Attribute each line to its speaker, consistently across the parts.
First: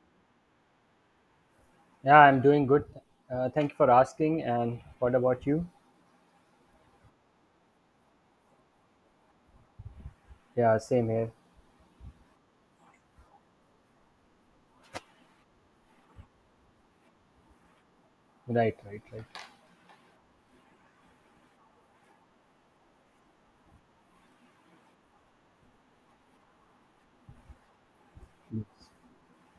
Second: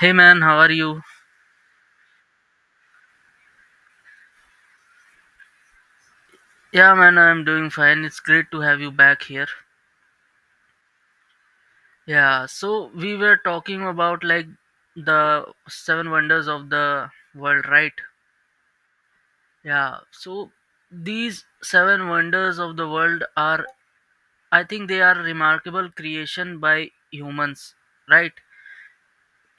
Speaker 1: Hey man, how are you?
Speaker 2: Yeah, I'm doing good. Thank you for asking. And what about you?
Speaker 1: Yeah man, I'm doing fine. It's great to have you back here.
Speaker 2: Yeah, same here.
Speaker 1: Yeah, so we were talking about the seven wonders of the world, right?
Speaker 2: Right, right, right.
Speaker 1: Yeah, so these seven wonders of the world are I think they are remarkable creation by humans, right?
Speaker 2: Yes.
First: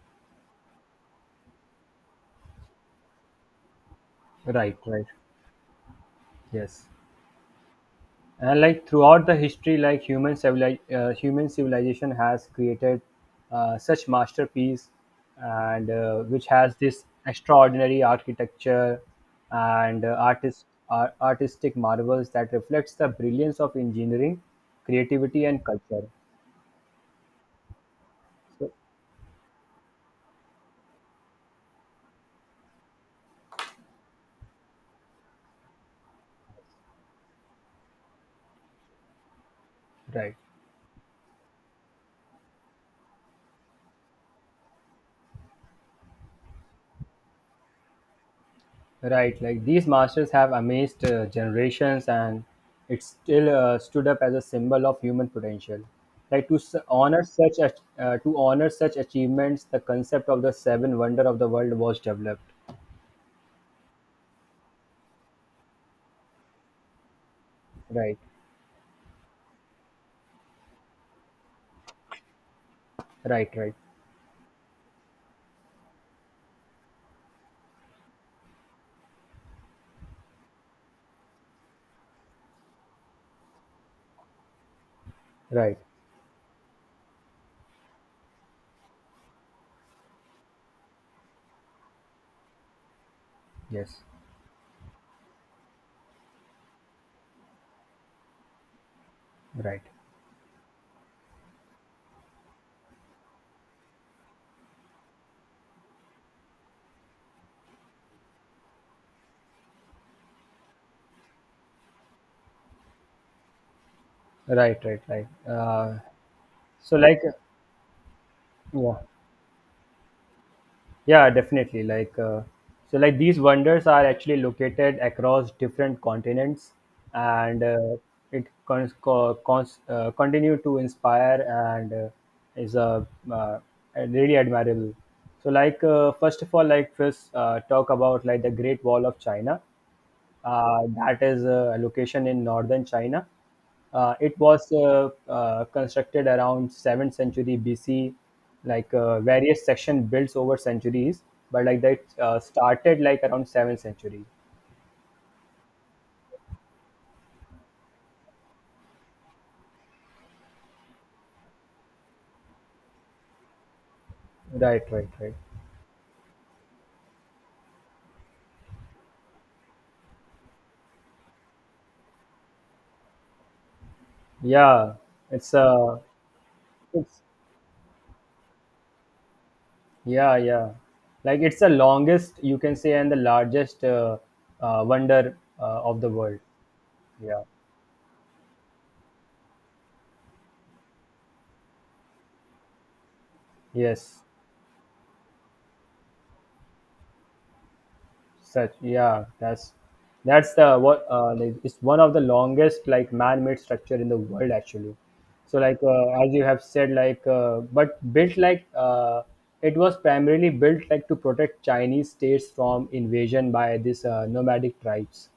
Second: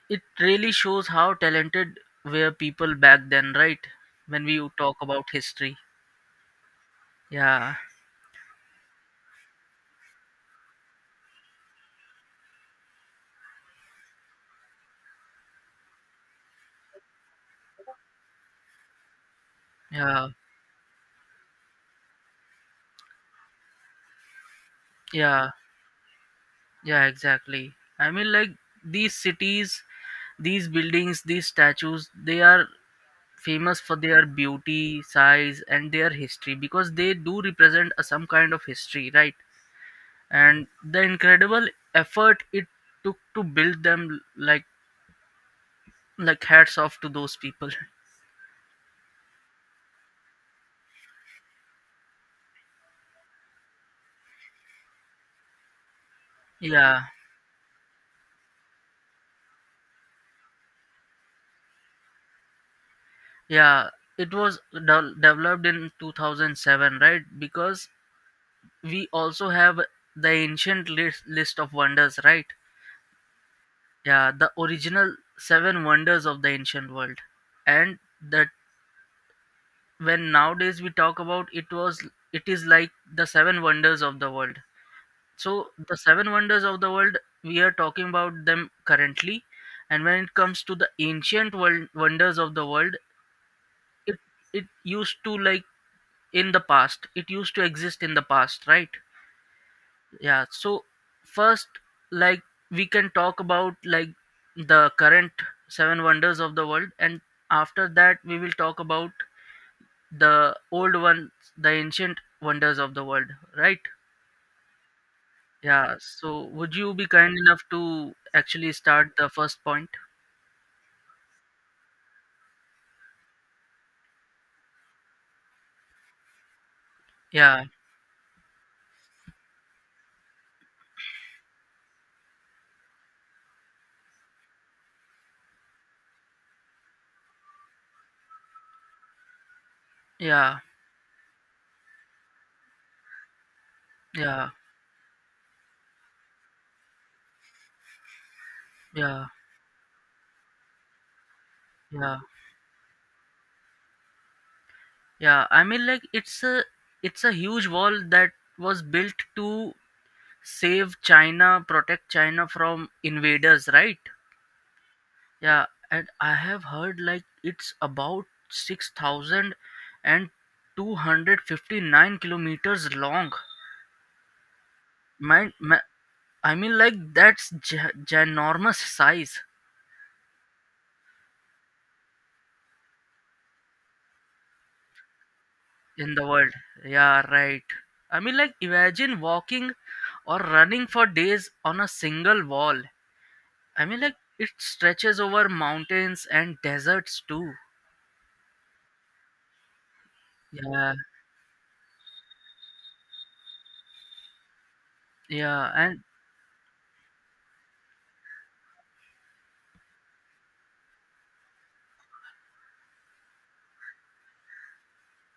Speaker 1: It really shows how talented were people back then, right? When we
Speaker 2: Right,
Speaker 1: talk
Speaker 2: right.
Speaker 1: about history.
Speaker 2: Yes.
Speaker 1: Yeah.
Speaker 2: And like throughout the history, like human civilization has created such masterpiece, and which has this extraordinary architecture and
Speaker 1: Yeah.
Speaker 2: artistic marvels that reflects the brilliance of engineering, creativity,
Speaker 1: Yeah.
Speaker 2: and culture.
Speaker 1: Yeah, exactly. I mean, like
Speaker 2: So,
Speaker 1: these cities, these buildings, these statues, they are famous for their beauty, size, and their history because they do represent a, some kind of history, right?
Speaker 2: right.
Speaker 1: And the incredible effort it took to build them, like hats off to those people.
Speaker 2: Right, like these masters have amazed generations and it still stood up as a symbol of human potential. Like
Speaker 1: Yeah,
Speaker 2: to honor such achievements, the concept of the seven wonder of the world was developed.
Speaker 1: yeah. Developed in 2007, right? Because
Speaker 2: Right,
Speaker 1: we also have the ancient list of wonders, right?
Speaker 2: right, right,
Speaker 1: Yeah, the original seven wonders of the ancient world, and that when nowadays we talk about it is like the seven wonders of the world. So
Speaker 2: right.
Speaker 1: the seven wonders of the world we are talking about them currently, and when it comes to the ancient world wonders of the world,
Speaker 2: Yes,
Speaker 1: it it used to in the past it used to exist in the past, right?
Speaker 2: right,
Speaker 1: Yeah, so first, like we can talk about like the current seven wonders of the world, and after that we will talk about the old ones, the ancient wonders of the world, right?
Speaker 2: right, right, right.
Speaker 1: Yeah, so would you
Speaker 2: So
Speaker 1: be
Speaker 2: like,
Speaker 1: kind enough to actually
Speaker 2: yeah,
Speaker 1: start the first point?
Speaker 2: yeah, definitely. Like, so like these wonders are actually located across different continents,
Speaker 1: Yeah,
Speaker 2: and it continue to inspire and is a uh, really admirable. So, like, first of all, like first talk about like the Great Wall of China,
Speaker 1: yeah,
Speaker 2: that is a location in northern China. It
Speaker 1: yeah,
Speaker 2: was constructed around 7th century BC, like
Speaker 1: yeah,
Speaker 2: various section built over centuries, but like that
Speaker 1: yeah,
Speaker 2: started like around 7th century.
Speaker 1: yeah. I mean, like it's a huge wall that was built to save China, protect China from invaders, right?
Speaker 2: Right, right, right.
Speaker 1: Yeah, and I have heard like it's about 6,259 kilometers long.
Speaker 2: Yeah,
Speaker 1: Man,
Speaker 2: it's
Speaker 1: ma
Speaker 2: uh,
Speaker 1: I mean, like
Speaker 2: it's
Speaker 1: that's gi ginormous size
Speaker 2: yeah, yeah. Like it's the longest you can say and the largest wonder of the
Speaker 1: in the
Speaker 2: world.
Speaker 1: world. Yeah,
Speaker 2: Yeah.
Speaker 1: right. I mean, like imagine walking or running for days on a single wall. I mean, like
Speaker 2: Yes.
Speaker 1: it stretches over mountains and deserts too.
Speaker 2: Such Yeah, that's the
Speaker 1: Yeah,
Speaker 2: what like it's one of the longest like man-made structure in the world actually. So
Speaker 1: yeah,
Speaker 2: like
Speaker 1: and
Speaker 2: as you have said like but built like it was primarily built like to protect Chinese states from invasion by these nomadic tribes.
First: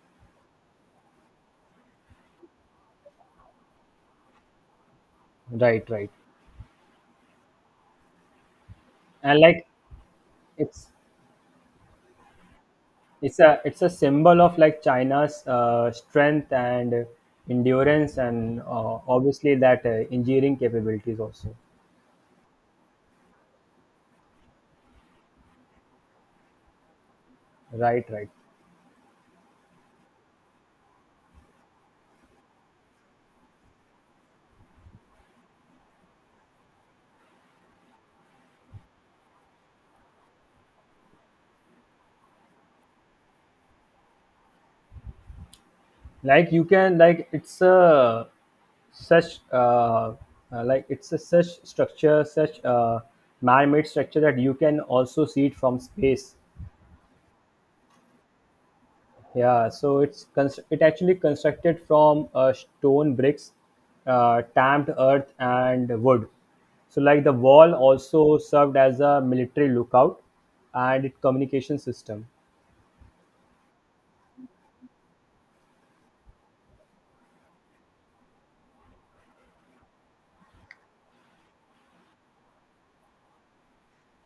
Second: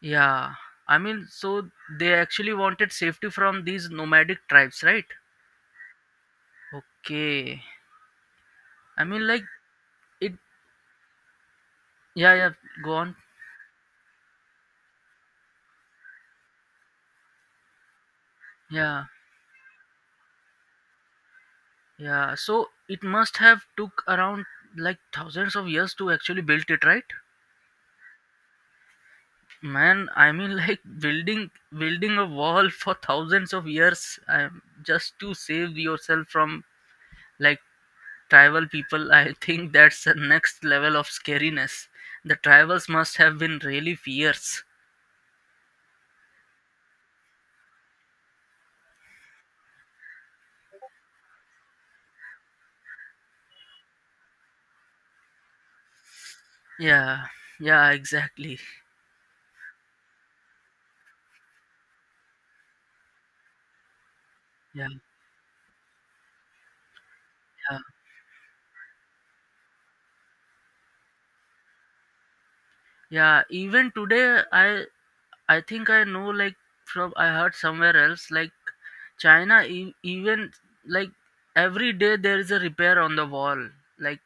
Speaker 1: yeah, I mean, so they actually wanted safety from these nomadic tribes, right?
Speaker 2: Right, right.
Speaker 1: Okay. I mean,
Speaker 2: And
Speaker 1: like
Speaker 2: like
Speaker 1: it.
Speaker 2: it's
Speaker 1: Yeah, yeah. Go on.
Speaker 2: it's a symbol of like China's strength and endurance and
Speaker 1: Yeah,
Speaker 2: obviously that engineering capabilities also.
Speaker 1: yeah. So it must have took around like thousands of years to actually build it, right?
Speaker 2: Right, right.
Speaker 1: Man, I mean, like building a wall for thousands of years, just to save yourself from like tribal people. I think that's the next level of scariness. The tribals must have been really fierce.
Speaker 2: like you can like it's a such uh, like it's a such structure such man-made structure that you can also see it from space.
Speaker 1: Yeah, yeah, exactly.
Speaker 2: Yeah, so it actually constructed from stone bricks,
Speaker 1: Yeah,
Speaker 2: tamped earth and wood. So like the wall
Speaker 1: yeah,
Speaker 2: also served as a military lookout and it communication system.
Speaker 1: yeah. Even today, I think I know like from I heard somewhere else like China e- even like every day there is a repair on the wall. Like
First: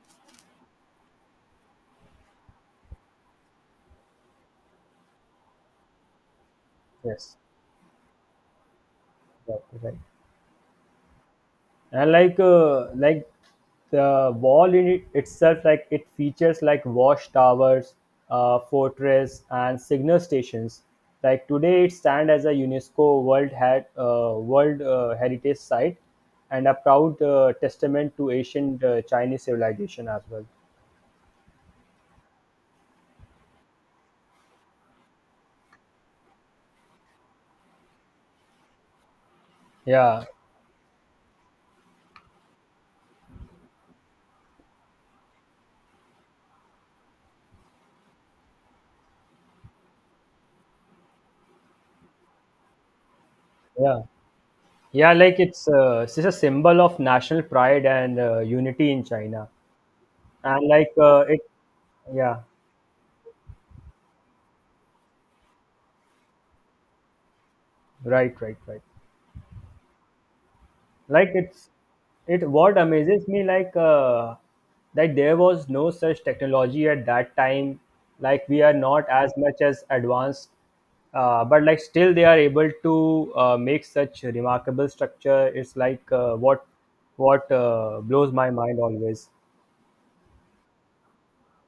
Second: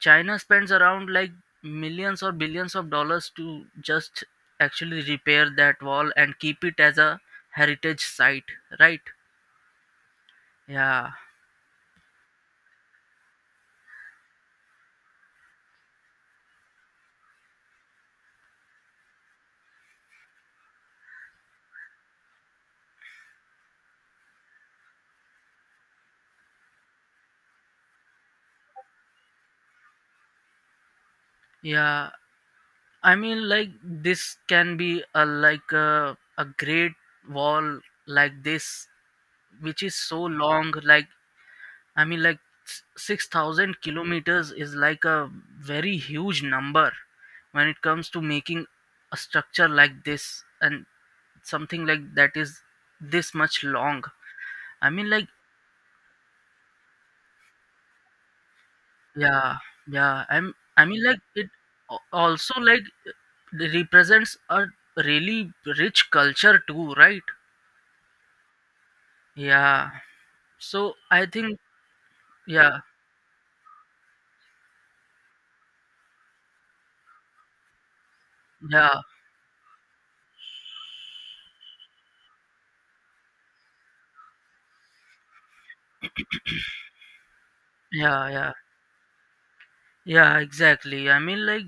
Speaker 1: China spends around like millions or billions of dollars to just actually repair that wall and keep it as a
Speaker 2: Yes,
Speaker 1: heritage site, right?
Speaker 2: right, right.
Speaker 1: Yeah,
Speaker 2: And like the wall in it itself like it features like watch towers, fortress and signal stations. Like today it stands as a UNESCO world heritage site and a proud testament to ancient Chinese civilization as well.
Speaker 1: yeah. I mean, like this can be a like a great wall like this, which is so
Speaker 2: Yeah,
Speaker 1: long. I mean, like 6,000 kilometers is like a very huge number when it comes to making a structure like this and something like that is this much
Speaker 2: yeah,
Speaker 1: long. I mean,
Speaker 2: yeah,
Speaker 1: like
Speaker 2: like it's just a symbol of national pride and unity in China.
Speaker 1: yeah, yeah.
Speaker 2: And
Speaker 1: I
Speaker 2: like
Speaker 1: mean, like
Speaker 2: it
Speaker 1: it al-
Speaker 2: Yeah,
Speaker 1: also like represents a really rich culture too, right?
Speaker 2: right, right, right.
Speaker 1: Yeah. So I
Speaker 2: Like,
Speaker 1: think
Speaker 2: it's it what
Speaker 1: yeah,
Speaker 2: amazes me, that there was no such technology at that time. Like we are
Speaker 1: yeah,
Speaker 2: not as much as advanced, but like still they are able to make such remarkable structure. It's like, what
Speaker 1: yeah,
Speaker 2: blows my
Speaker 1: yeah.
Speaker 2: mind always.
Speaker 1: Yeah, exactly. I mean like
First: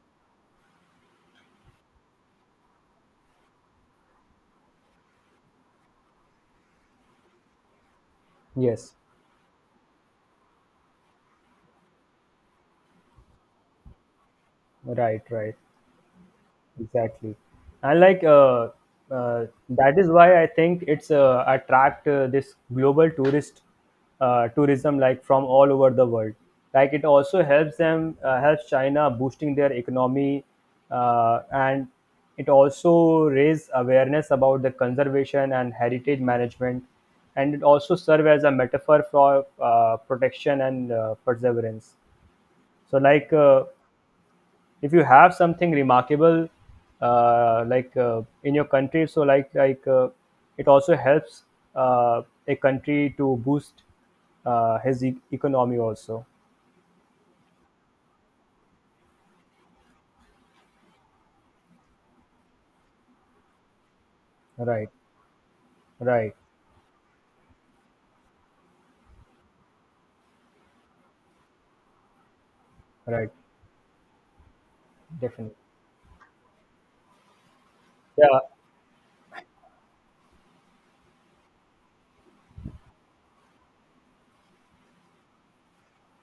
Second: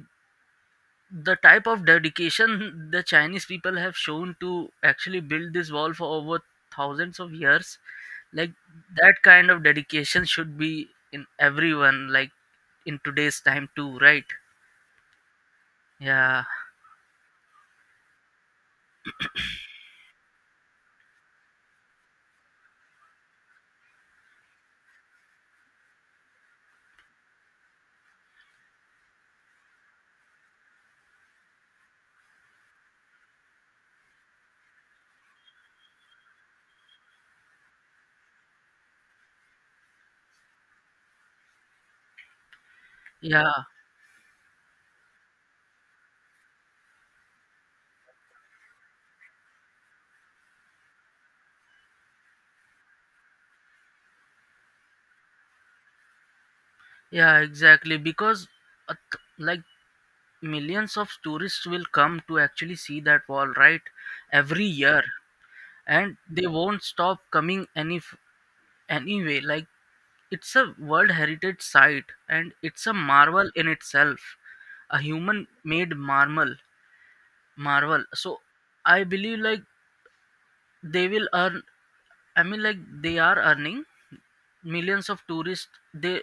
Speaker 1: the type of dedication the Chinese people have shown to actually build this wall for over thousands of years, like
Speaker 2: Yes,
Speaker 1: that kind of dedication should be in everyone like in today's time too, right?
Speaker 2: right, right.
Speaker 1: Yeah.
Speaker 2: Exactly. And like that is why I think it's attract this global tourist, tourism like from all over the world. Like it also helps them, helps China boosting their economy, and it also raise awareness about the conservation and heritage management, and it also serve as a metaphor for protection and perseverance. So like,
Speaker 1: Yeah.
Speaker 2: if you have something remarkable, like in your country, so like it also helps a country to boost his economy also.
Speaker 1: Yeah, exactly because like millions of tourists will come to actually see that wall, right? Every
Speaker 2: Right,
Speaker 1: year. And
Speaker 2: right,
Speaker 1: they won't stop coming anyway, like it's a world heritage site and it's a
Speaker 2: right.
Speaker 1: marvel in itself, a human
Speaker 2: Definitely.
Speaker 1: made marble marvel, so
Speaker 2: Yeah,
Speaker 1: I believe like they will earn I mean like they are earning millions of tourists. They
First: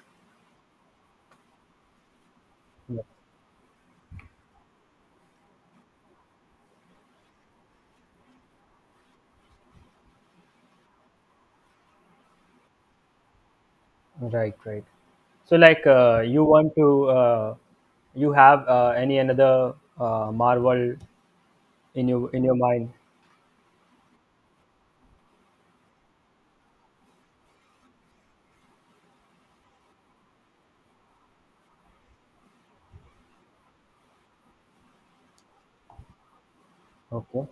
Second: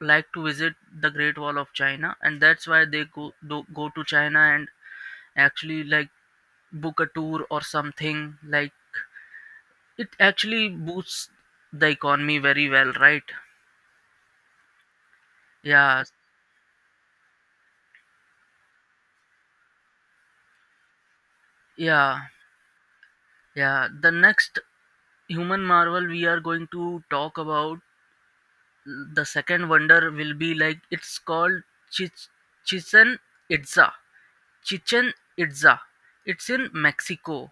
Speaker 1: like to visit the Great Wall of China, and that's why
Speaker 2: yeah.
Speaker 1: they go to China and actually like book a tour or something. Like it actually boosts the economy very well, right?
Speaker 2: Right, right. So like,
Speaker 1: Yeah,
Speaker 2: you want to, uh, you have any another marvel
Speaker 1: yeah,
Speaker 2: in your mind?
Speaker 1: yeah. The next human marvel we are going to talk about, the second wonder, will be like it's called Chich- Chichen Itza. Chichen Itza. It's in
Speaker 2: Okay.
Speaker 1: Mexico.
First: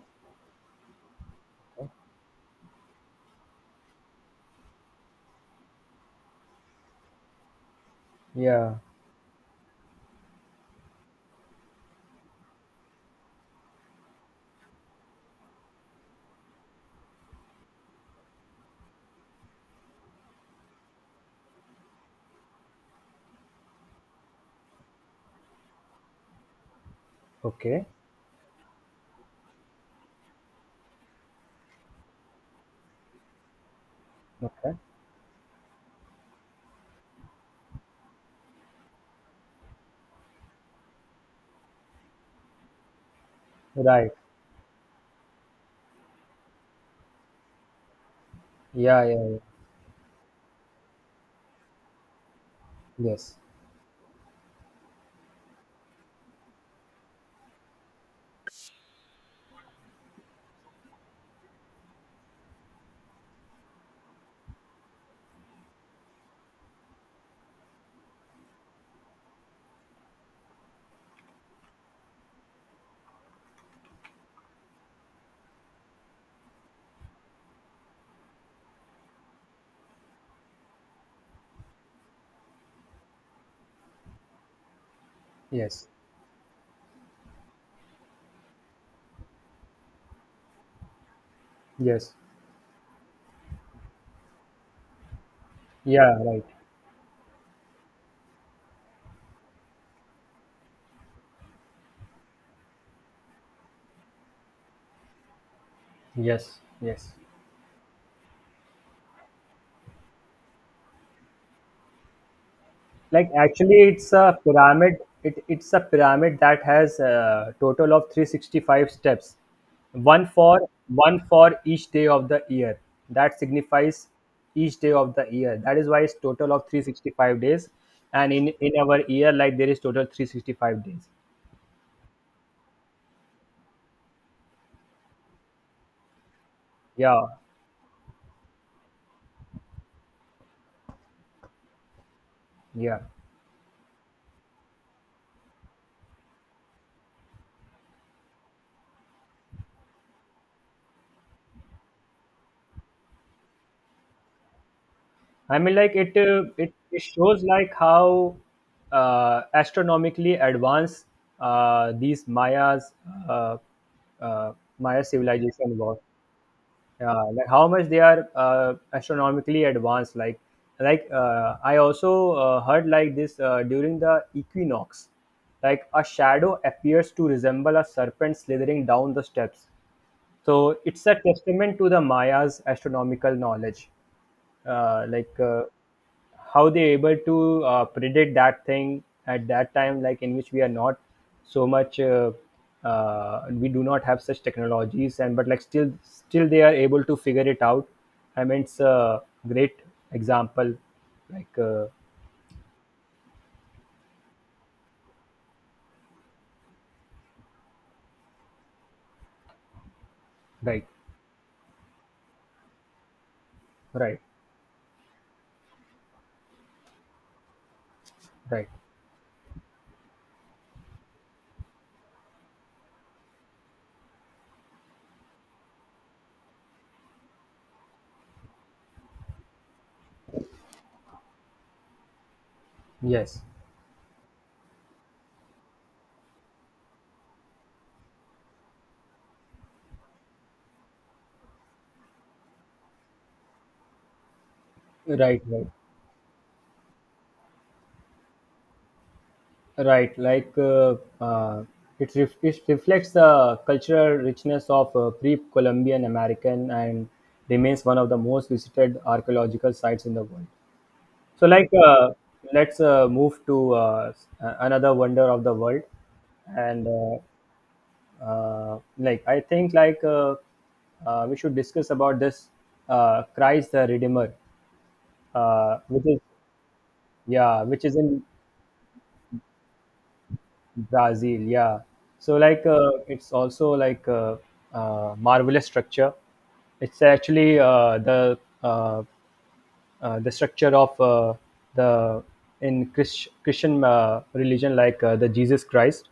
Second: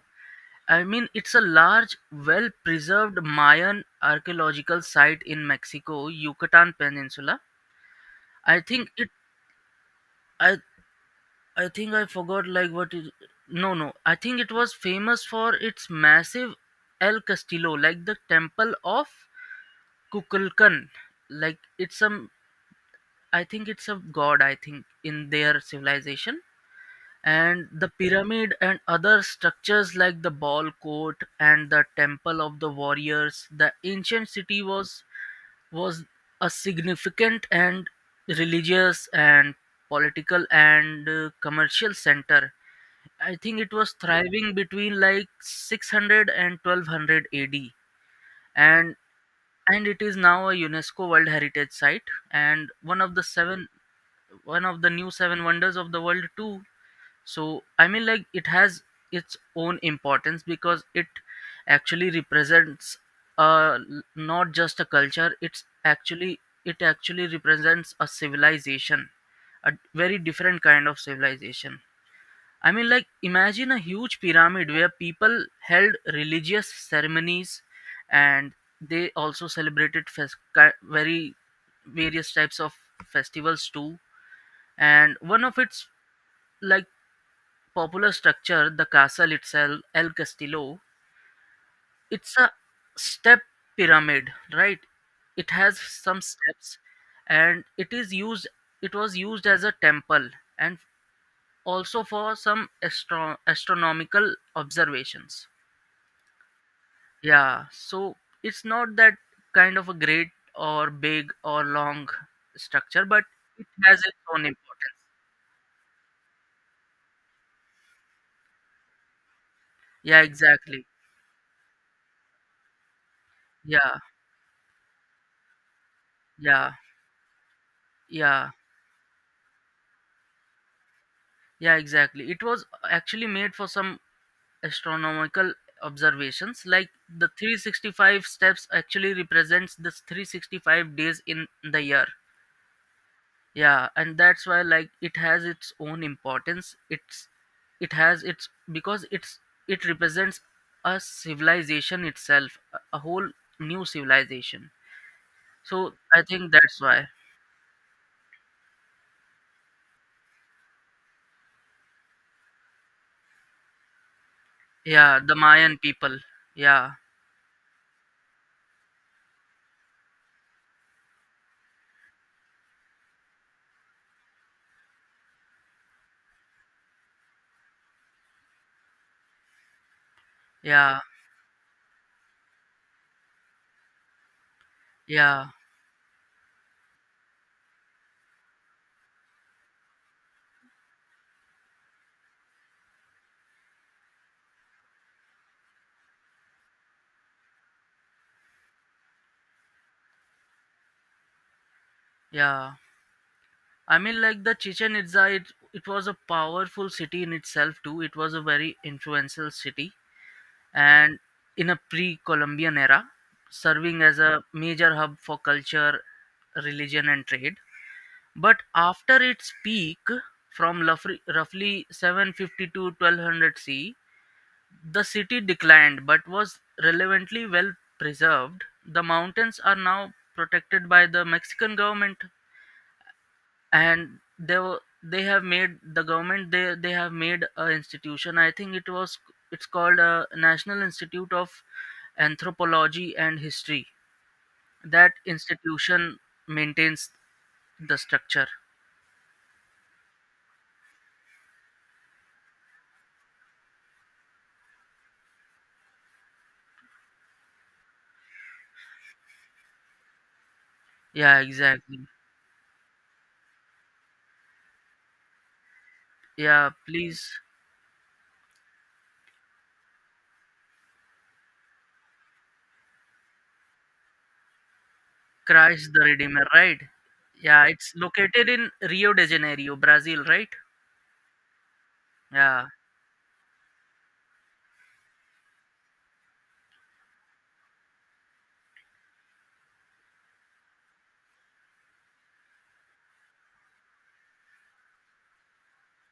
Speaker 1: I mean, it's a large, well preserved Mayan archaeological site in Mexico, Yucatan Peninsula. I
Speaker 2: Yeah.
Speaker 1: think it. I, I think I forgot like what is no no. I think it was famous for its massive El Castillo, like the temple of Kukulkan. Like it's some I think it's a god, I think, in their civilization. And
Speaker 2: Okay,
Speaker 1: the pyramid and other structures like the ball court and the temple of the warriors, the ancient city
Speaker 2: okay,
Speaker 1: was a significant and religious and political and commercial center. I think it was
Speaker 2: right.
Speaker 1: thriving between like 600 and 1200 AD, and
Speaker 2: Yeah, yeah, yeah.
Speaker 1: it is now a UNESCO World Heritage Site and one of the
Speaker 2: Yes,
Speaker 1: seven, one of the new seven wonders of the world too. So I mean like it has its own importance because it actually represents not just a culture, it's actually it actually represents a civilization, a very different kind of civilization. I mean, like, imagine a huge pyramid where people held religious ceremonies and they also celebrated very various types of festivals too. And one of
Speaker 2: yes.
Speaker 1: its like popular structure, the castle itself, El Castillo,
Speaker 2: Yes.
Speaker 1: it's a step pyramid, right? It has
Speaker 2: Yeah,
Speaker 1: some
Speaker 2: right.
Speaker 1: steps, and it was used as a temple and also for some astronomical observations.
Speaker 2: Yes. Yes.
Speaker 1: Yeah, so it's not that kind of a great or big or long structure, but
Speaker 2: Like
Speaker 1: it
Speaker 2: actually
Speaker 1: has
Speaker 2: it's
Speaker 1: its
Speaker 2: a
Speaker 1: own
Speaker 2: pyramid.
Speaker 1: importance.
Speaker 2: It's a pyramid that has a total of 365 steps.
Speaker 1: Yeah,
Speaker 2: One for
Speaker 1: exactly.
Speaker 2: One for each day of the year. That
Speaker 1: Yeah,
Speaker 2: signifies each day of the year. That is why it's total of
Speaker 1: yeah,
Speaker 2: 365 days. And in
Speaker 1: yeah,
Speaker 2: in our year like there is total 365 days.
Speaker 1: yeah, exactly. It was actually made for some astronomical observations, like
Speaker 2: Yeah.
Speaker 1: the 365 steps actually represents the 365 days in the year.
Speaker 2: Yeah.
Speaker 1: Yeah, and that's why like it has its own importance. It's it has its because it's It represents a civilization itself, a whole new civilization,
Speaker 2: I mean,
Speaker 1: so
Speaker 2: like
Speaker 1: I think that's why
Speaker 2: it shows like how astronomically advanced these Mayas, uh, uh, Maya
Speaker 1: yeah, the
Speaker 2: civilization
Speaker 1: Mayan
Speaker 2: was.
Speaker 1: people. Yeah,
Speaker 2: Yeah, like how much they are astronomically advanced. Like I also heard like this, during the equinox, like a shadow appears to resemble a serpent slithering down the steps. So
Speaker 1: yeah,
Speaker 2: it's a testament to the Maya's astronomical knowledge, like
Speaker 1: yeah,
Speaker 2: how they able to predict that thing at that time, like in which we are not so much, we do not have such technologies, and but like still they are able to figure it out. I mean, it's a great example, like,
Speaker 1: yeah, I mean like the Chichen Itza, it was a powerful city in itself too. It was a very influential city
Speaker 2: right,
Speaker 1: and in a pre-Columbian era, serving as
Speaker 2: right,
Speaker 1: a major hub for culture, religion, and trade. But
Speaker 2: right,
Speaker 1: after its peak, from roughly 750 to 1200 C, the city declined but was relevantly well preserved. The mountains are now protected by the Mexican government,
Speaker 2: yes,
Speaker 1: and they have made the government, they have made a institution. I think it was it's called a National Institute of Anthropology and History. That
Speaker 2: right, right.
Speaker 1: institution maintains the structure.
Speaker 2: Right, like it reflects the cultural richness of pre-Columbian American and remains one of the most visited archaeological sites in the world.
Speaker 1: Yeah,
Speaker 2: So, like,
Speaker 1: exactly.
Speaker 2: let's move to another wonder of the world,
Speaker 1: Yeah,
Speaker 2: and
Speaker 1: please.
Speaker 2: like I think like we should discuss about this Christ the Redeemer,
Speaker 1: Christ the
Speaker 2: which is
Speaker 1: Redeemer, right?
Speaker 2: yeah,
Speaker 1: Yeah,
Speaker 2: which
Speaker 1: it's
Speaker 2: is in
Speaker 1: located in Rio de Janeiro, Brazil, right?
Speaker 2: Brazil. Yeah. So
Speaker 1: Yeah,
Speaker 2: like it's also like a, marvelous structure. It's actually the structure of the Christian religion, like the Jesus Christ.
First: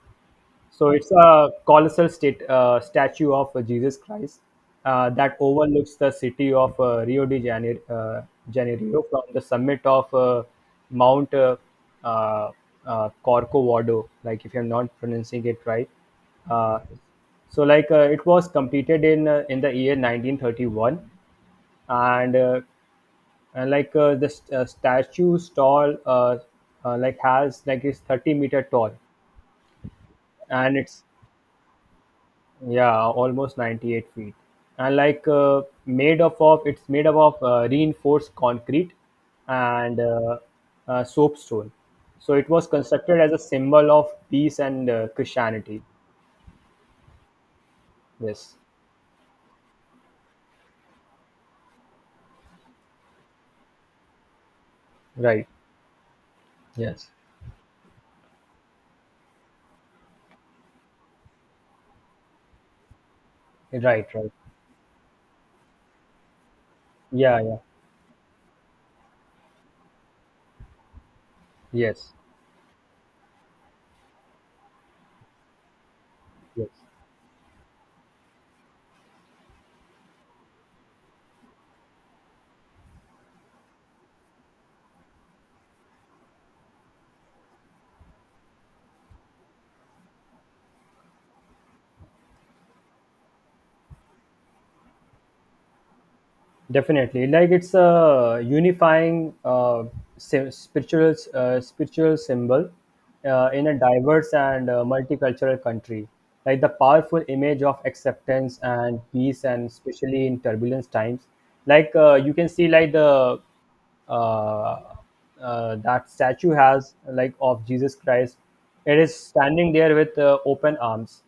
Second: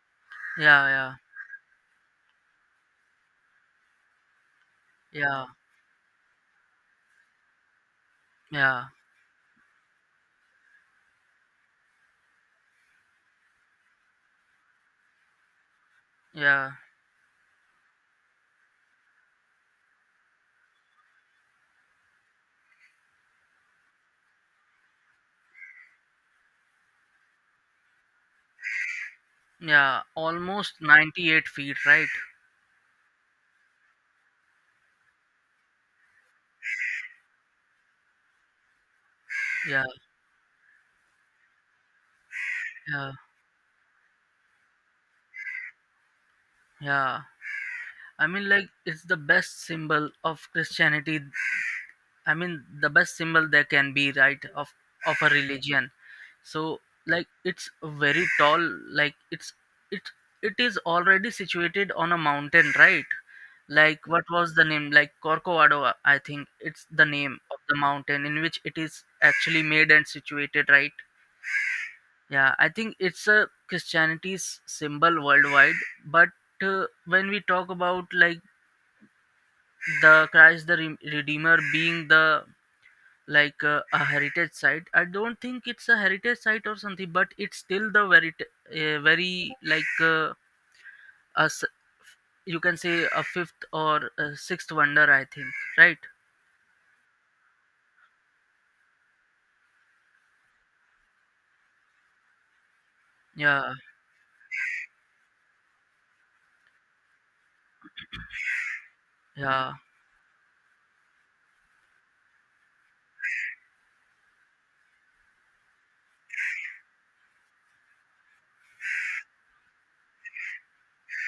Speaker 1: yeah,
Speaker 2: So it's
Speaker 1: yeah,
Speaker 2: a colossal state, statue of Jesus Christ that
Speaker 1: yeah,
Speaker 2: overlooks the city of Rio de Janeiro,
Speaker 1: yeah,
Speaker 2: From the summit of Mount uh, Corcovado, like if I'm not pronouncing it right.
Speaker 1: yeah,
Speaker 2: Uh, so like it was completed in the year 1931 and, uh, and like the statue tall like has is 30-meter tall
Speaker 1: yeah, almost
Speaker 2: and it's
Speaker 1: 98 feet right.
Speaker 2: yeah, almost 98 feet and like made up of it's made up of reinforced concrete
Speaker 1: Yeah,
Speaker 2: and soapstone. So it was
Speaker 1: yeah.
Speaker 2: constructed as a symbol of peace and Christianity.
Speaker 1: Yeah, I mean,
Speaker 2: Yes.
Speaker 1: like, it's the best symbol of Christianity. I mean, the best symbol there can be, right, of a
Speaker 2: Right.
Speaker 1: religion. So,
Speaker 2: Yes.
Speaker 1: like, it's very tall. Like, it it is already situated on a mountain, right?
Speaker 2: Right,
Speaker 1: Like, what
Speaker 2: right.
Speaker 1: was the name? Like Corcovado, I think it's the
Speaker 2: Yeah,
Speaker 1: name
Speaker 2: yeah.
Speaker 1: of the mountain in which it is actually made and situated, right?
Speaker 2: Yes,
Speaker 1: Yeah, I think it's a Christianity's symbol worldwide. But
Speaker 2: yes.
Speaker 1: when we talk about like the Christ the Redeemer being the a heritage site. I don't think it's a heritage site or something, but it's still the very t- very like a s you can say a fifth or a sixth wonder, I think, right.
Speaker 2: Definitely, like it's a unifying si- spiritual spiritual symbol in
Speaker 1: Yeah,
Speaker 2: a diverse and multicultural country. Like the powerful image of acceptance and peace, and
Speaker 1: yeah,
Speaker 2: especially in turbulence times, like you can see like the uh, that statue has like of Jesus Christ, it is standing there with open arms.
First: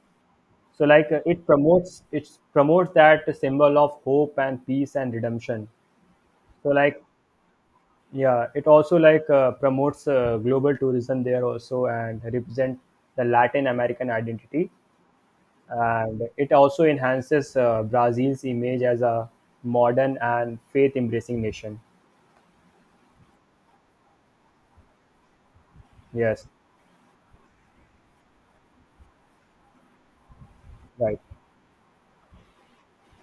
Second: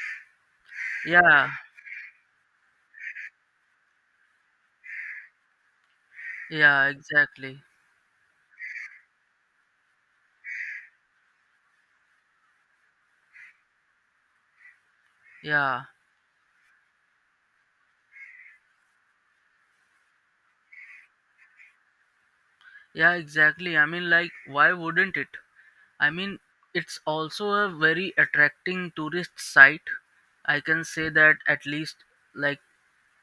Speaker 2: So like it
Speaker 1: yeah,
Speaker 2: promotes, it promotes that symbol of hope and peace and redemption. So
Speaker 1: yeah.
Speaker 2: like
Speaker 1: Exactly.
Speaker 2: yeah, it also like promotes global tourism there also and represent the Latin American identity,
Speaker 1: Yeah,
Speaker 2: and it also enhances Brazil's image as a modern and faith embracing nation.
Speaker 1: yeah. Exactly. I mean, like, why wouldn't it? I mean,
Speaker 2: Yes.
Speaker 1: it's also a very attracting tourist site. I can say
Speaker 2: Right.
Speaker 1: that at least, like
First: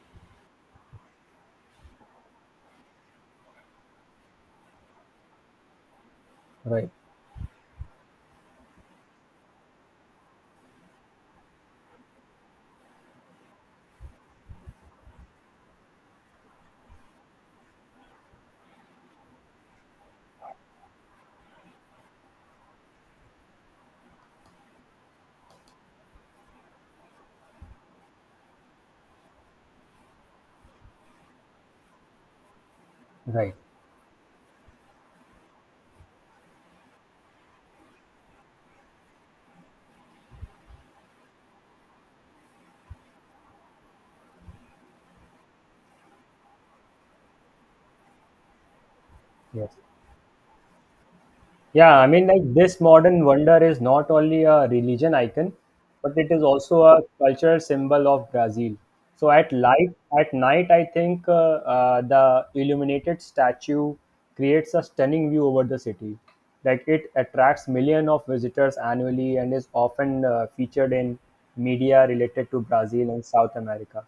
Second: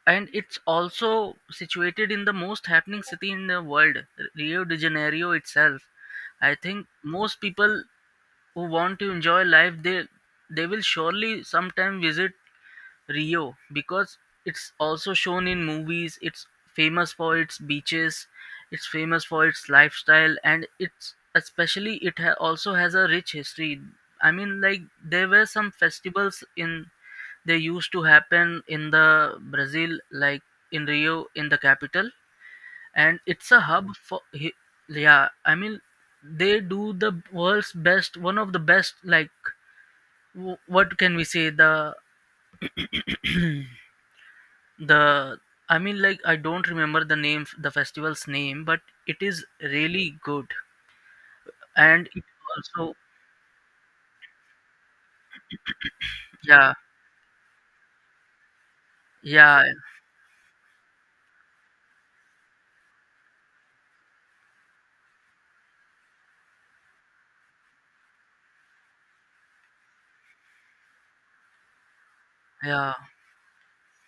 Speaker 1: and it's also situated in the most happening city in the world, Rio de Janeiro itself. I think
Speaker 2: Right,
Speaker 1: most people who want to enjoy life, they will surely sometime visit Rio because it's also shown in movies. It's famous for its beaches, it's famous for its lifestyle, and it's especially it also has a rich history. I mean like there were some festivals in they used to happen in the Brazil, like in Rio, in the capital, and it's
Speaker 2: right.
Speaker 1: a hub for yeah. I mean, they do the world's best, one of the best. Like, what can we say? The I mean, like I don't remember the name, the festival's name, but it is
Speaker 2: Yes.
Speaker 1: really good,
Speaker 2: Yeah,
Speaker 1: and
Speaker 2: I
Speaker 1: it
Speaker 2: mean, like this
Speaker 1: also
Speaker 2: modern wonder is not only a religion icon, but it is
Speaker 1: yeah,
Speaker 2: also a cultural symbol of Brazil. So at
Speaker 1: yeah,
Speaker 2: light, at night, I think the illuminated statue creates a stunning view over the city. Like it attracts millions of visitors annually and is often featured in media related to
Speaker 1: yeah,
Speaker 2: Brazil and South America.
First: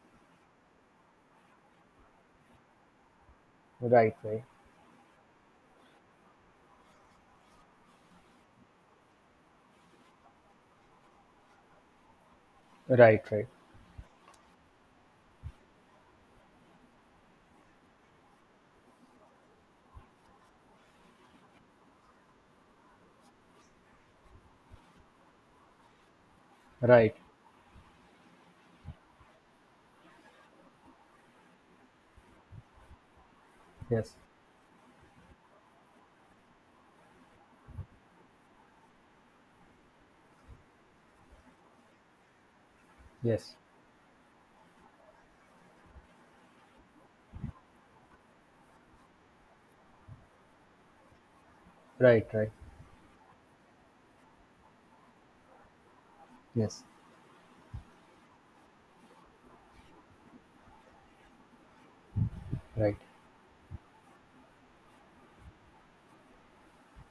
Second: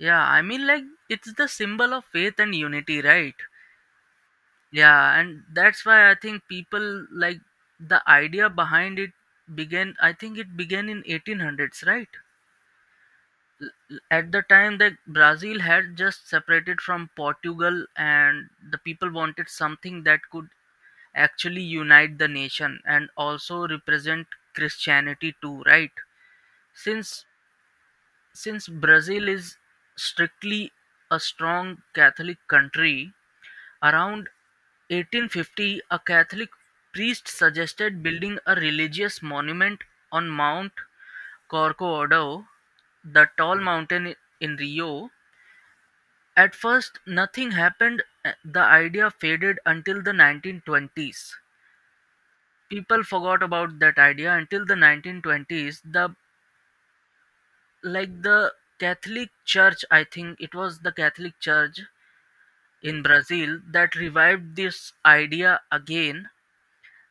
Speaker 1: yeah. I mean, like it's the symbol of faith and unity, right?
Speaker 2: Right, right,
Speaker 1: Yeah, and that's why I think people like the idea behind it. Began in 1800s, right?
Speaker 2: right, right,
Speaker 1: L- at the time that Brazil had just separated from Portugal, and the people wanted something that could actually unite the nation and also represent Christianity too, right?
Speaker 2: right.
Speaker 1: Since since Brazil is strictly a strong Catholic country.
Speaker 2: Yes,
Speaker 1: Around 1850 a Catholic priest suggested building a religious monument on Mount Corcovado, the
Speaker 2: yes,
Speaker 1: tall mountain in Rio. At first nothing happened, the idea faded until the 1920s.
Speaker 2: right, right,
Speaker 1: People forgot about that idea until the 1920s. The
Speaker 2: yes,
Speaker 1: like the Catholic Church, I think it was the Catholic Church
Speaker 2: right,
Speaker 1: in Brazil that revived this idea again.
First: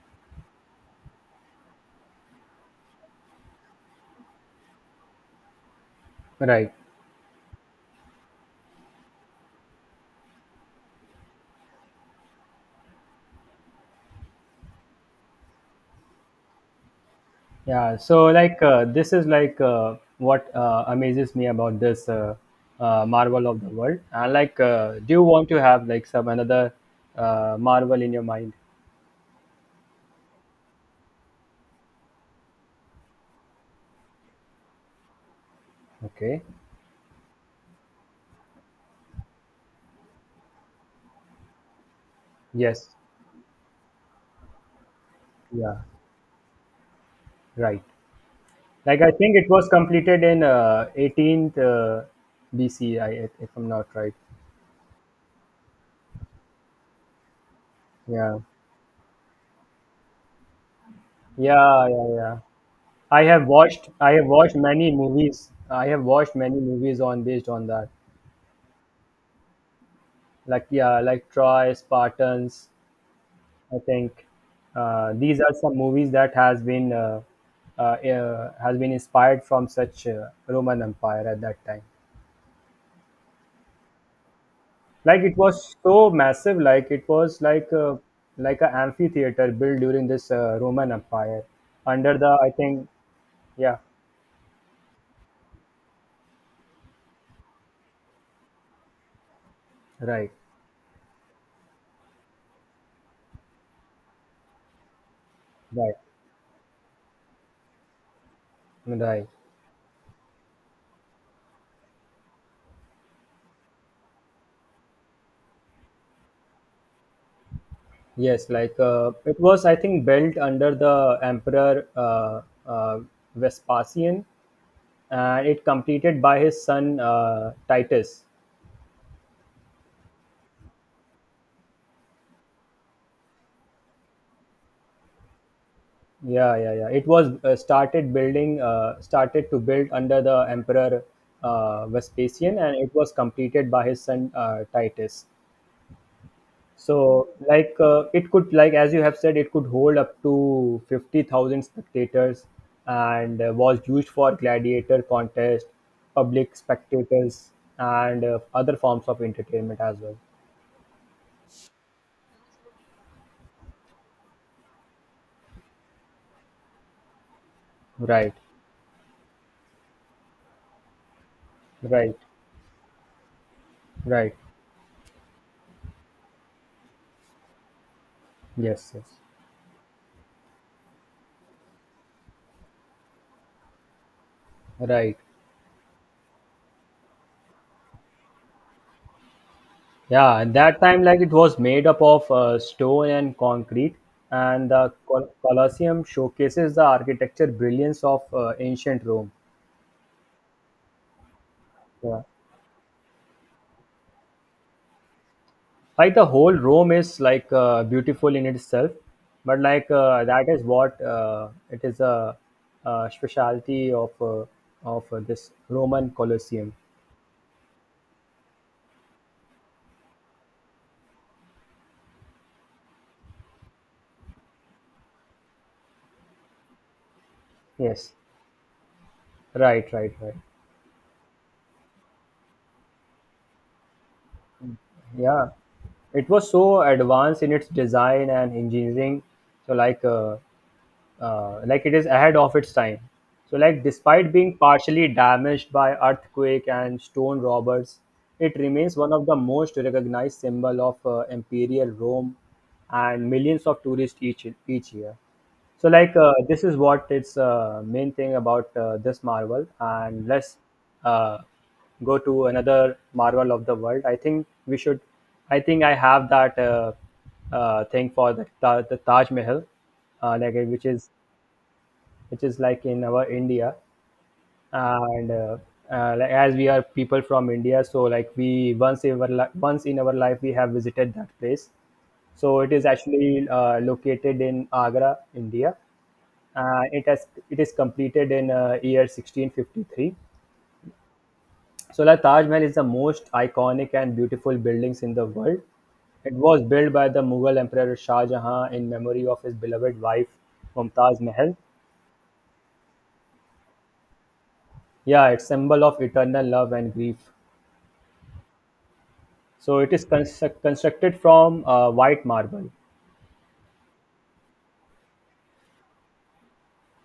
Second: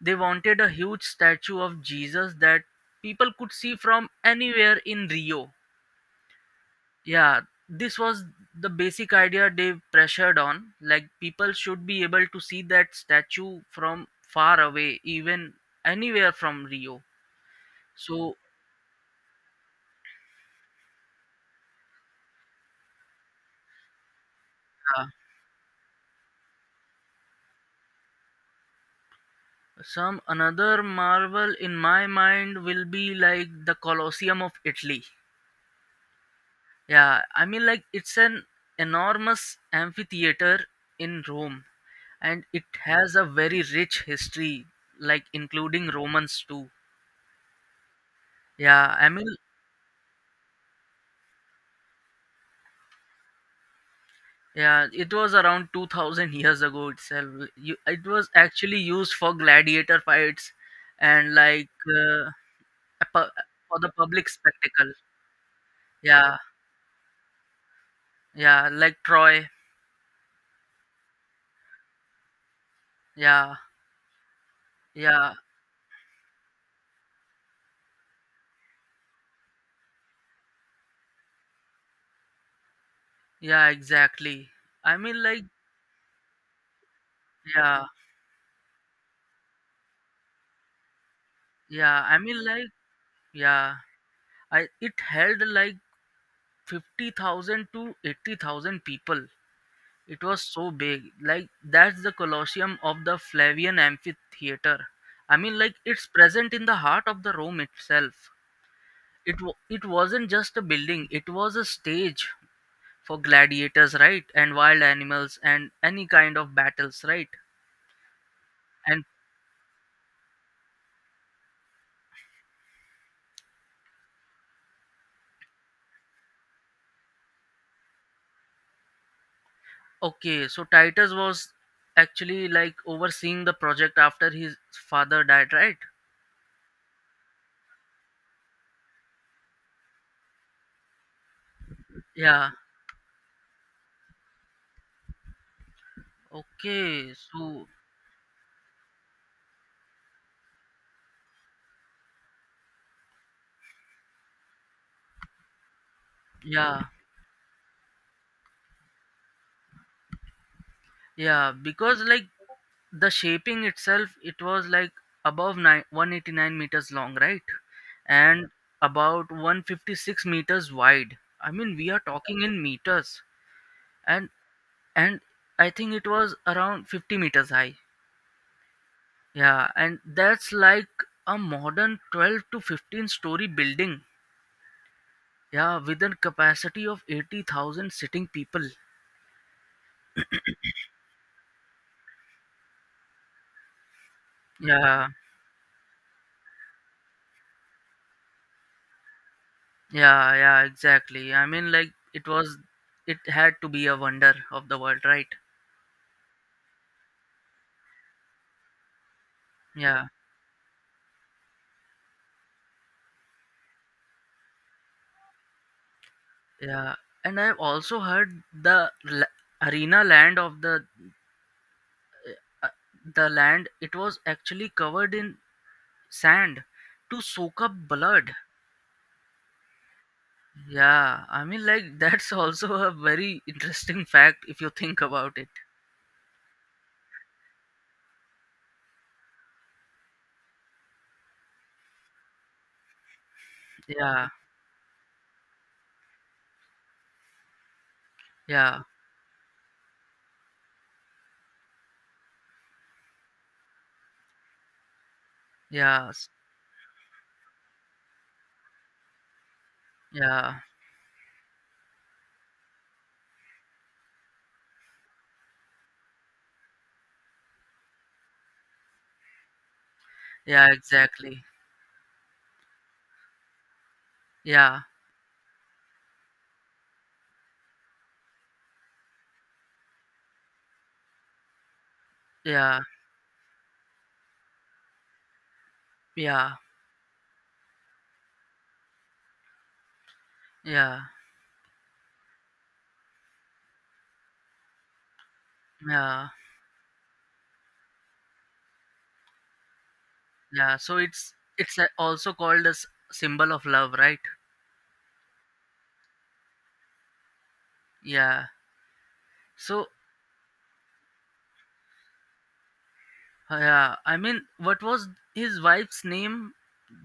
Speaker 1: They wanted a huge statue of Jesus that people could see from anywhere in Rio.
Speaker 2: right.
Speaker 1: Yeah, this was the basic idea they pressured on. Like, people should be able to see that statue from far away, even anywhere from Rio.
Speaker 2: Yeah, so
Speaker 1: So,
Speaker 2: like this is like what amazes me about this marvel of the world. And like, do
Speaker 1: yeah,
Speaker 2: you want to have like some another marvel in your mind?
Speaker 1: some another marvel in my mind will be like the Colosseum of Italy.
Speaker 2: Okay.
Speaker 1: Yeah, I mean, like, it's an enormous amphitheater in Rome, and it
Speaker 2: Yes.
Speaker 1: has a very rich history, like,
Speaker 2: Yeah.
Speaker 1: including Romans too.
Speaker 2: Right.
Speaker 1: Yeah,
Speaker 2: Like
Speaker 1: I
Speaker 2: I
Speaker 1: mean,
Speaker 2: think it was completed in 18th BC, I, if I'm not right.
Speaker 1: yeah, it was around 2000 years ago itself. You, it was
Speaker 2: Yeah.
Speaker 1: actually used for gladiator fights and, like,
Speaker 2: Yeah. Yeah.
Speaker 1: uh,
Speaker 2: Yeah.
Speaker 1: a pu- for the public spectacle.
Speaker 2: I have watched
Speaker 1: Yeah,
Speaker 2: many movies on based on that.
Speaker 1: yeah, like Troy.
Speaker 2: Like yeah, like Troy, Spartans.
Speaker 1: Yeah,
Speaker 2: I think
Speaker 1: yeah,
Speaker 2: these are some movies that has been inspired from such Roman Empire at that time.
Speaker 1: yeah, exactly. I mean,
Speaker 2: Like it
Speaker 1: like,
Speaker 2: was so massive, like it was
Speaker 1: yeah,
Speaker 2: like an amphitheater built during this Roman Empire
Speaker 1: yeah,
Speaker 2: under
Speaker 1: I
Speaker 2: the
Speaker 1: mean,
Speaker 2: I
Speaker 1: like,
Speaker 2: think.
Speaker 1: yeah.
Speaker 2: Yeah,
Speaker 1: I it held like 50,000 to 80,000 people. It
Speaker 2: right,
Speaker 1: was so big. Like that's the Colosseum of the Flavian amphitheater. I mean, like
Speaker 2: right,
Speaker 1: it's present in the heart of the Rome itself.
Speaker 2: right.
Speaker 1: It wasn't just a building, it was a stage for gladiators, right? And wild animals and any kind of battles, right?
Speaker 2: Yes, like
Speaker 1: And
Speaker 2: it was, I think, built under the Emperor Vespasian, and it completed by his son, Titus.
Speaker 1: okay, so Titus was actually like overseeing the project after his father died, right?
Speaker 2: Yeah, yeah, yeah, it was started to build under the Emperor
Speaker 1: Yeah.
Speaker 2: Vespasian, and it was completed by his son, Titus.
Speaker 1: Okay.
Speaker 2: So
Speaker 1: So
Speaker 2: like it could like as you have said, it could hold up to 50,000 spectators and was used for gladiator contest, public
Speaker 1: yeah,
Speaker 2: spectacles, and other forms of entertainment as well.
Speaker 1: yeah, because like the shaping itself it was like 189 meters long, right?
Speaker 2: Right,
Speaker 1: And about 156 meters wide, I mean we are
Speaker 2: right,
Speaker 1: talking in meters. and
Speaker 2: right.
Speaker 1: and I think it was around 50 meters high.
Speaker 2: Yes, yes,
Speaker 1: Yeah, and that's like a modern 12 to 15 story building,
Speaker 2: right.
Speaker 1: yeah, with a capacity of 80,000 sitting people.
Speaker 2: Yeah, at that time, like it was made up of stone and concrete, and the
Speaker 1: Yeah,
Speaker 2: Colosseum showcases the architecture brilliance of ancient Rome.
Speaker 1: yeah, yeah, exactly. I mean, like
Speaker 2: Yeah.
Speaker 1: it was, it had to be a wonder of the world, right?
Speaker 2: Like the whole Rome is like beautiful in itself, but like
Speaker 1: Yeah,
Speaker 2: that is what it is a specialty of this Roman Colosseum.
Speaker 1: yeah. And I've also heard the l- arena land of uh, the land. It was actually covered in sand to soak up
Speaker 2: Yes,
Speaker 1: blood.
Speaker 2: right, right, right.
Speaker 1: Yeah, I mean, like that's also a very interesting fact if you think about it.
Speaker 2: Yeah, it was so advanced in its design and engineering. So like. Like it is ahead of its time. So, like
Speaker 1: Yeah,
Speaker 2: despite being partially damaged by earthquake and stone robbers, it
Speaker 1: yeah,
Speaker 2: remains one of the most recognized symbol of imperial Rome, and millions of tourists each year. So
Speaker 1: yeah,
Speaker 2: like
Speaker 1: s-
Speaker 2: this is what its main thing about this Marvel, and
Speaker 1: yeah,
Speaker 2: let's uh, go to another Marvel of the world. I think we should. I think I have that thing for the the Taj Mahal, uh, like uh,
Speaker 1: yeah.
Speaker 2: which is
Speaker 1: Exactly.
Speaker 2: which is like in our India,
Speaker 1: Yeah,
Speaker 2: and like as we are people from India, so like we once in our life we have visited that place. So it
Speaker 1: yeah,
Speaker 2: is actually located in Agra, India.
Speaker 1: yeah,
Speaker 2: It has it is completed in year 1653.
Speaker 1: yeah,
Speaker 2: So the Taj Mahal is the most iconic and beautiful buildings in the world.
Speaker 1: yeah.
Speaker 2: It was built by the Mughal Emperor Shah Jahan in memory of his beloved wife
Speaker 1: Yeah, so
Speaker 2: Mumtaz
Speaker 1: it's
Speaker 2: Mahal.
Speaker 1: also called as symbol of love, right?
Speaker 2: Yeah, it's symbol of eternal love and grief.
Speaker 1: Yeah.
Speaker 2: So
Speaker 1: So
Speaker 2: it is constructed from white marble.
Speaker 1: yeah, I mean, what was his wife's name?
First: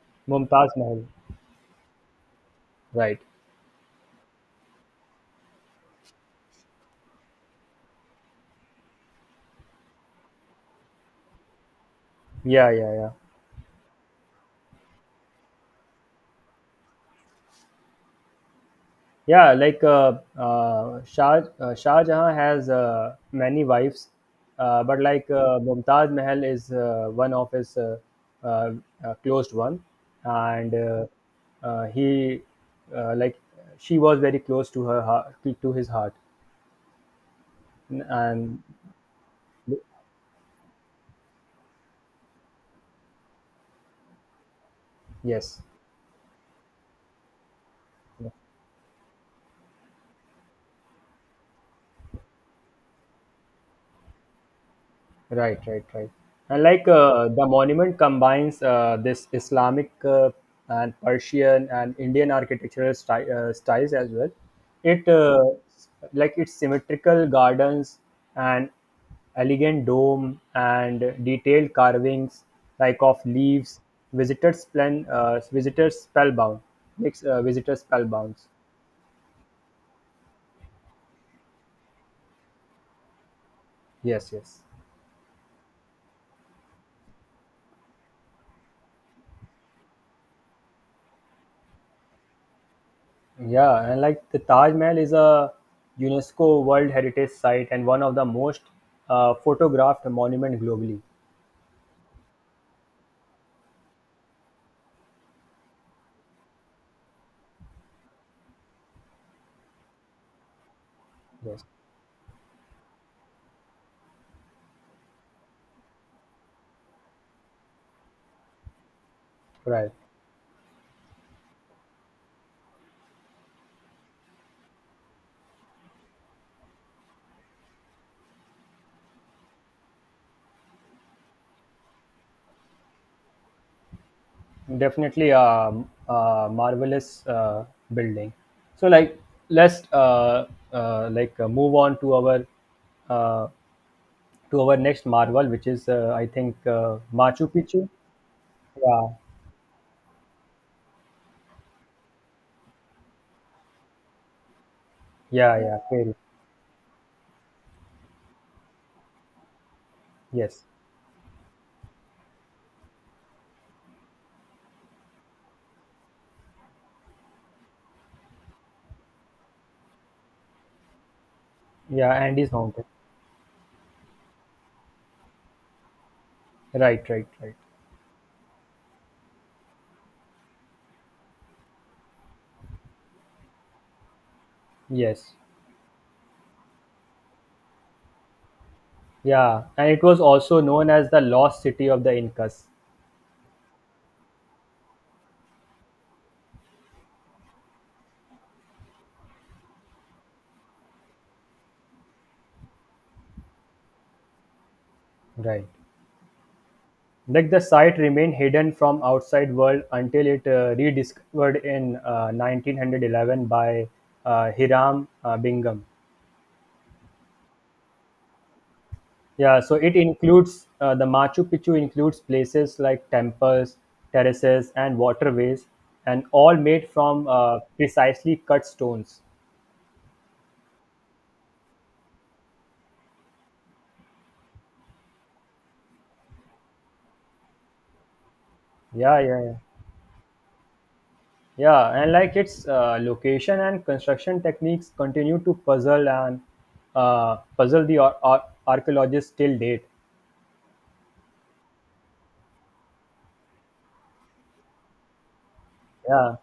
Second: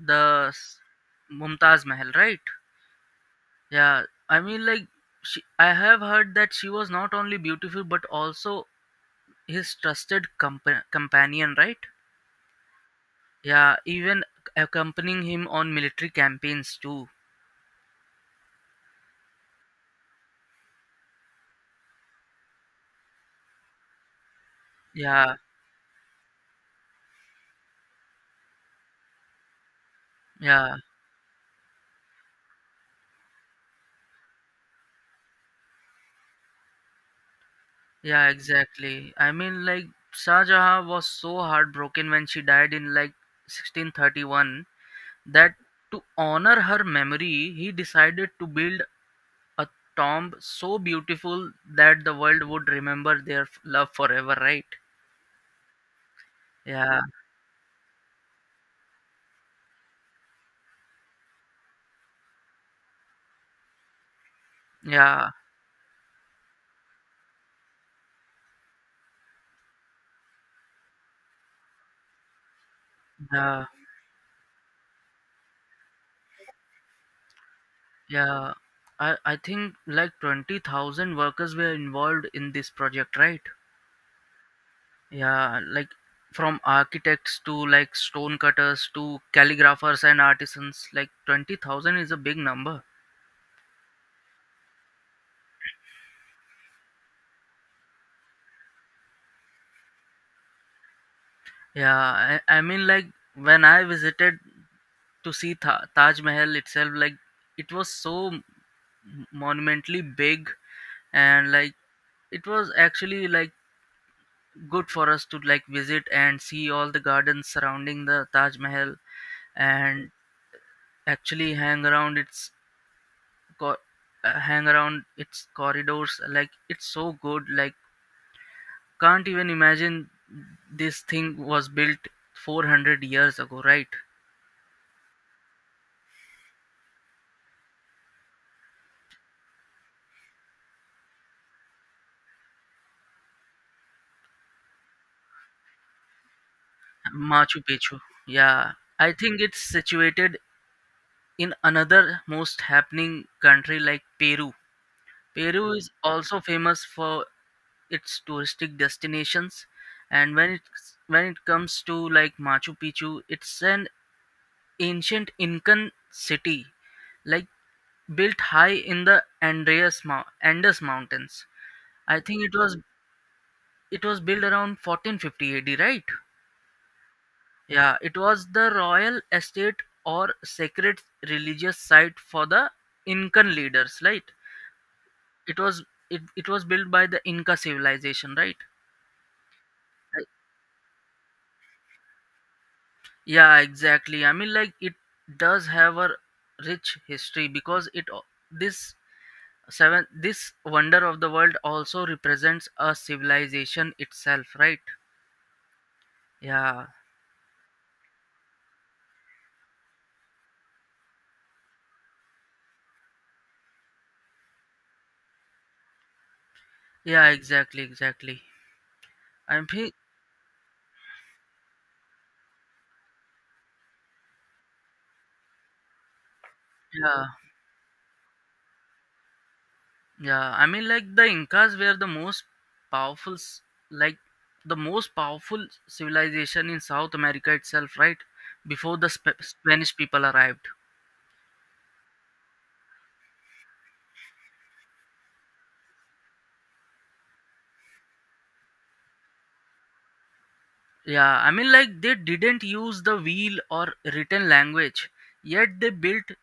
Speaker 1: The
Speaker 2: Mumtaz
Speaker 1: s-
Speaker 2: Mahal.
Speaker 1: Mumtaz Mahal, right?
Speaker 2: Right.
Speaker 1: Yeah. I mean, like she, I have heard that she was not only beautiful but also his trusted companion, right?
Speaker 2: Yeah, yeah, yeah.
Speaker 1: Yeah, even accompanying him on military campaigns too.
Speaker 2: Yeah, like Shah, Shah Jahan has many wives, but like
Speaker 1: Yeah,
Speaker 2: Mumtaz Mahal is one of his uh, closed one, and
Speaker 1: yeah.
Speaker 2: he uh, like she was very close to her heart, to his heart,
Speaker 1: Yeah,
Speaker 2: and
Speaker 1: exactly. I mean, like, Shah Jahan was so heartbroken when she died in like 1631 that
Speaker 2: yes.
Speaker 1: to honor her memory, he decided to build a tomb so beautiful that the world would remember their f- love forever, right?
Speaker 2: Right, right, right. And like
Speaker 1: Yeah,
Speaker 2: the monument combines this Islamic and Persian and Indian architectural styles as well. It
Speaker 1: yeah,
Speaker 2: like its symmetrical gardens and elegant dome and detailed carvings like of
Speaker 1: yeah,
Speaker 2: leaves. Visitors spellbound makes visitors spellbound.
Speaker 1: yeah. I think like 20,000 workers were involved in this project, right?
Speaker 2: Yes, yes.
Speaker 1: Yeah, like from architects to like stone cutters to calligraphers and artisans, like 20,000 is a big number.
Speaker 2: Yeah, and like the Taj Mahal is a UNESCO World Heritage Site and one of the most photographed monument globally.
Speaker 1: Yeah, I mean, like when I visited to see Ta- Taj Mahal itself, like it was so monumentally big and
Speaker 2: Yes,
Speaker 1: like it was actually like good for us to like visit and see all the gardens surrounding the Taj Mahal
Speaker 2: right.
Speaker 1: and actually hang around its co- hang around its corridors, like it's so good, like can't even imagine this thing was built 400 years ago, right?
Speaker 2: Definitely a marvelous building. So like let's move on uh, to our next marvel, which is I think Machu
Speaker 1: Machu
Speaker 2: Picchu.
Speaker 1: Picchu. Yeah. I
Speaker 2: Yeah,
Speaker 1: think it's situated in another most happening country like Peru.
Speaker 2: yeah,
Speaker 1: Peru
Speaker 2: yeah.
Speaker 1: is
Speaker 2: Very.
Speaker 1: also famous for its touristic destinations and
Speaker 2: Yes.
Speaker 1: when it comes to like Machu Picchu, it's an ancient Incan city like built high in the Andes mountains.
Speaker 2: Yeah,
Speaker 1: I think
Speaker 2: Andes
Speaker 1: it was
Speaker 2: Mountain.
Speaker 1: it was built around 1450 AD, right?
Speaker 2: Right, right, right.
Speaker 1: Yeah, it was the royal estate or sacred religious site for the Incan leaders, right?
Speaker 2: Yes.
Speaker 1: It was it was built by the Inca civilization, right?
Speaker 2: Yeah, and it was
Speaker 1: I-
Speaker 2: also known as the lost city of the Incas.
Speaker 1: yeah, exactly. I mean, like it does have a rich history because it al- this seven this wonder of the world also represents a civilization itself, right?
Speaker 2: Right.
Speaker 1: Yeah,
Speaker 2: Like the site remained hidden from outside world until it rediscovered in 1911 by Hiram Bingham.
Speaker 1: yeah, exactly, exactly.
Speaker 2: Yeah,
Speaker 1: I'm
Speaker 2: so
Speaker 1: fe-
Speaker 2: it includes the Machu Picchu includes places like temples, terraces, and waterways, and all made
Speaker 1: yeah.
Speaker 2: from precisely cut stones.
Speaker 1: Yeah, I mean, like the Incas were the most powerful, s- like the most powerful civilization in South America itself, right? Before the
Speaker 2: Yeah, yeah, yeah.
Speaker 1: Spanish people arrived.
Speaker 2: Yeah, and like its location and construction techniques continue to puzzle the archaeologists till date.
Speaker 1: Yeah, I mean, like they didn't use the wheel or written language, yet they built
Speaker 2: Yeah,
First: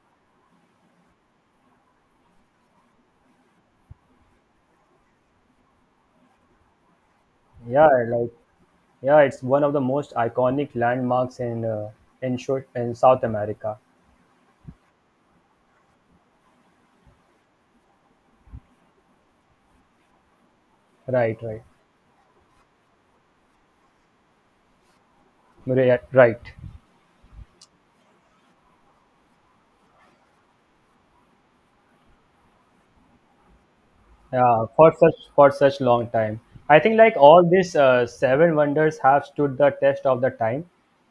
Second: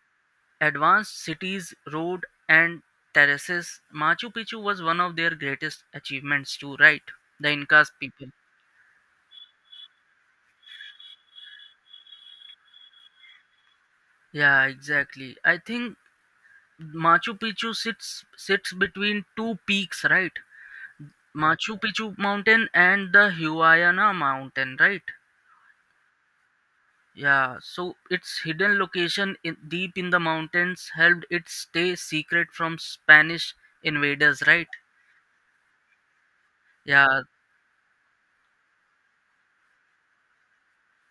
Speaker 1: advanced cities, road, and terraces. Machu Picchu was one of their greatest achievements, too, right? The
Speaker 2: yeah,
Speaker 1: Incas people.
Speaker 2: like yeah, it's one of the most iconic landmarks in, short, in South America.
Speaker 1: Yeah, exactly. I think Machu Picchu sits between two peaks, right? Right.
Speaker 2: Right, right,
Speaker 1: Machu Picchu mountain and the Huayana mountain, right?
Speaker 2: right, right.
Speaker 1: Yeah, so its hidden location in, deep in the mountains helped it stay secret from Spanish invaders,
Speaker 2: Yeah,
Speaker 1: right?
Speaker 2: for such long time. I think like
Speaker 1: Yeah,
Speaker 2: all these seven wonders have stood the test of the time,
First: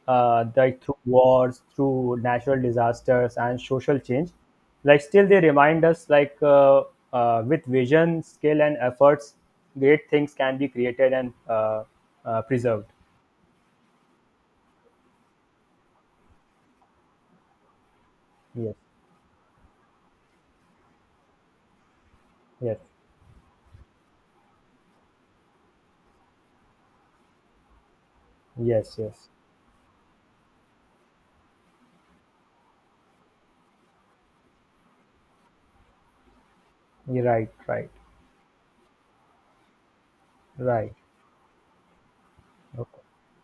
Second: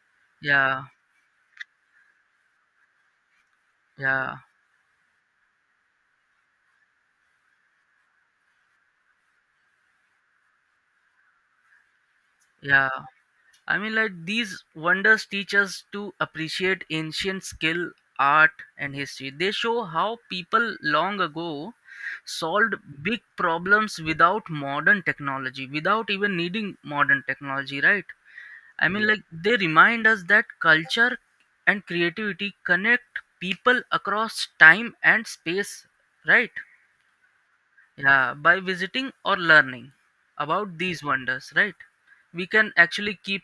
Speaker 2: like
Speaker 1: yeah,
Speaker 2: through wars, through natural disasters and social change.
Speaker 1: yeah,
Speaker 2: Like still they remind us like with vision, skill and efforts, great things can be created and preserved.
Speaker 1: yeah. I mean, like these wonders teach us to appreciate ancient skill, art,
Speaker 2: Yes,
Speaker 1: and history. They show how people long ago solved
Speaker 2: yes,
Speaker 1: big problems without modern technology, without even needing modern technology, right? I
Speaker 2: yes,
Speaker 1: mean, yeah, like
Speaker 2: yes.
Speaker 1: they remind us that culture and creativity connect people across time and space, right?
Speaker 2: You're right, right,
Speaker 1: Yeah, by visiting or learning about
Speaker 2: right.
Speaker 1: these wonders, right? We can actually
Speaker 2: Okay.
Speaker 1: keep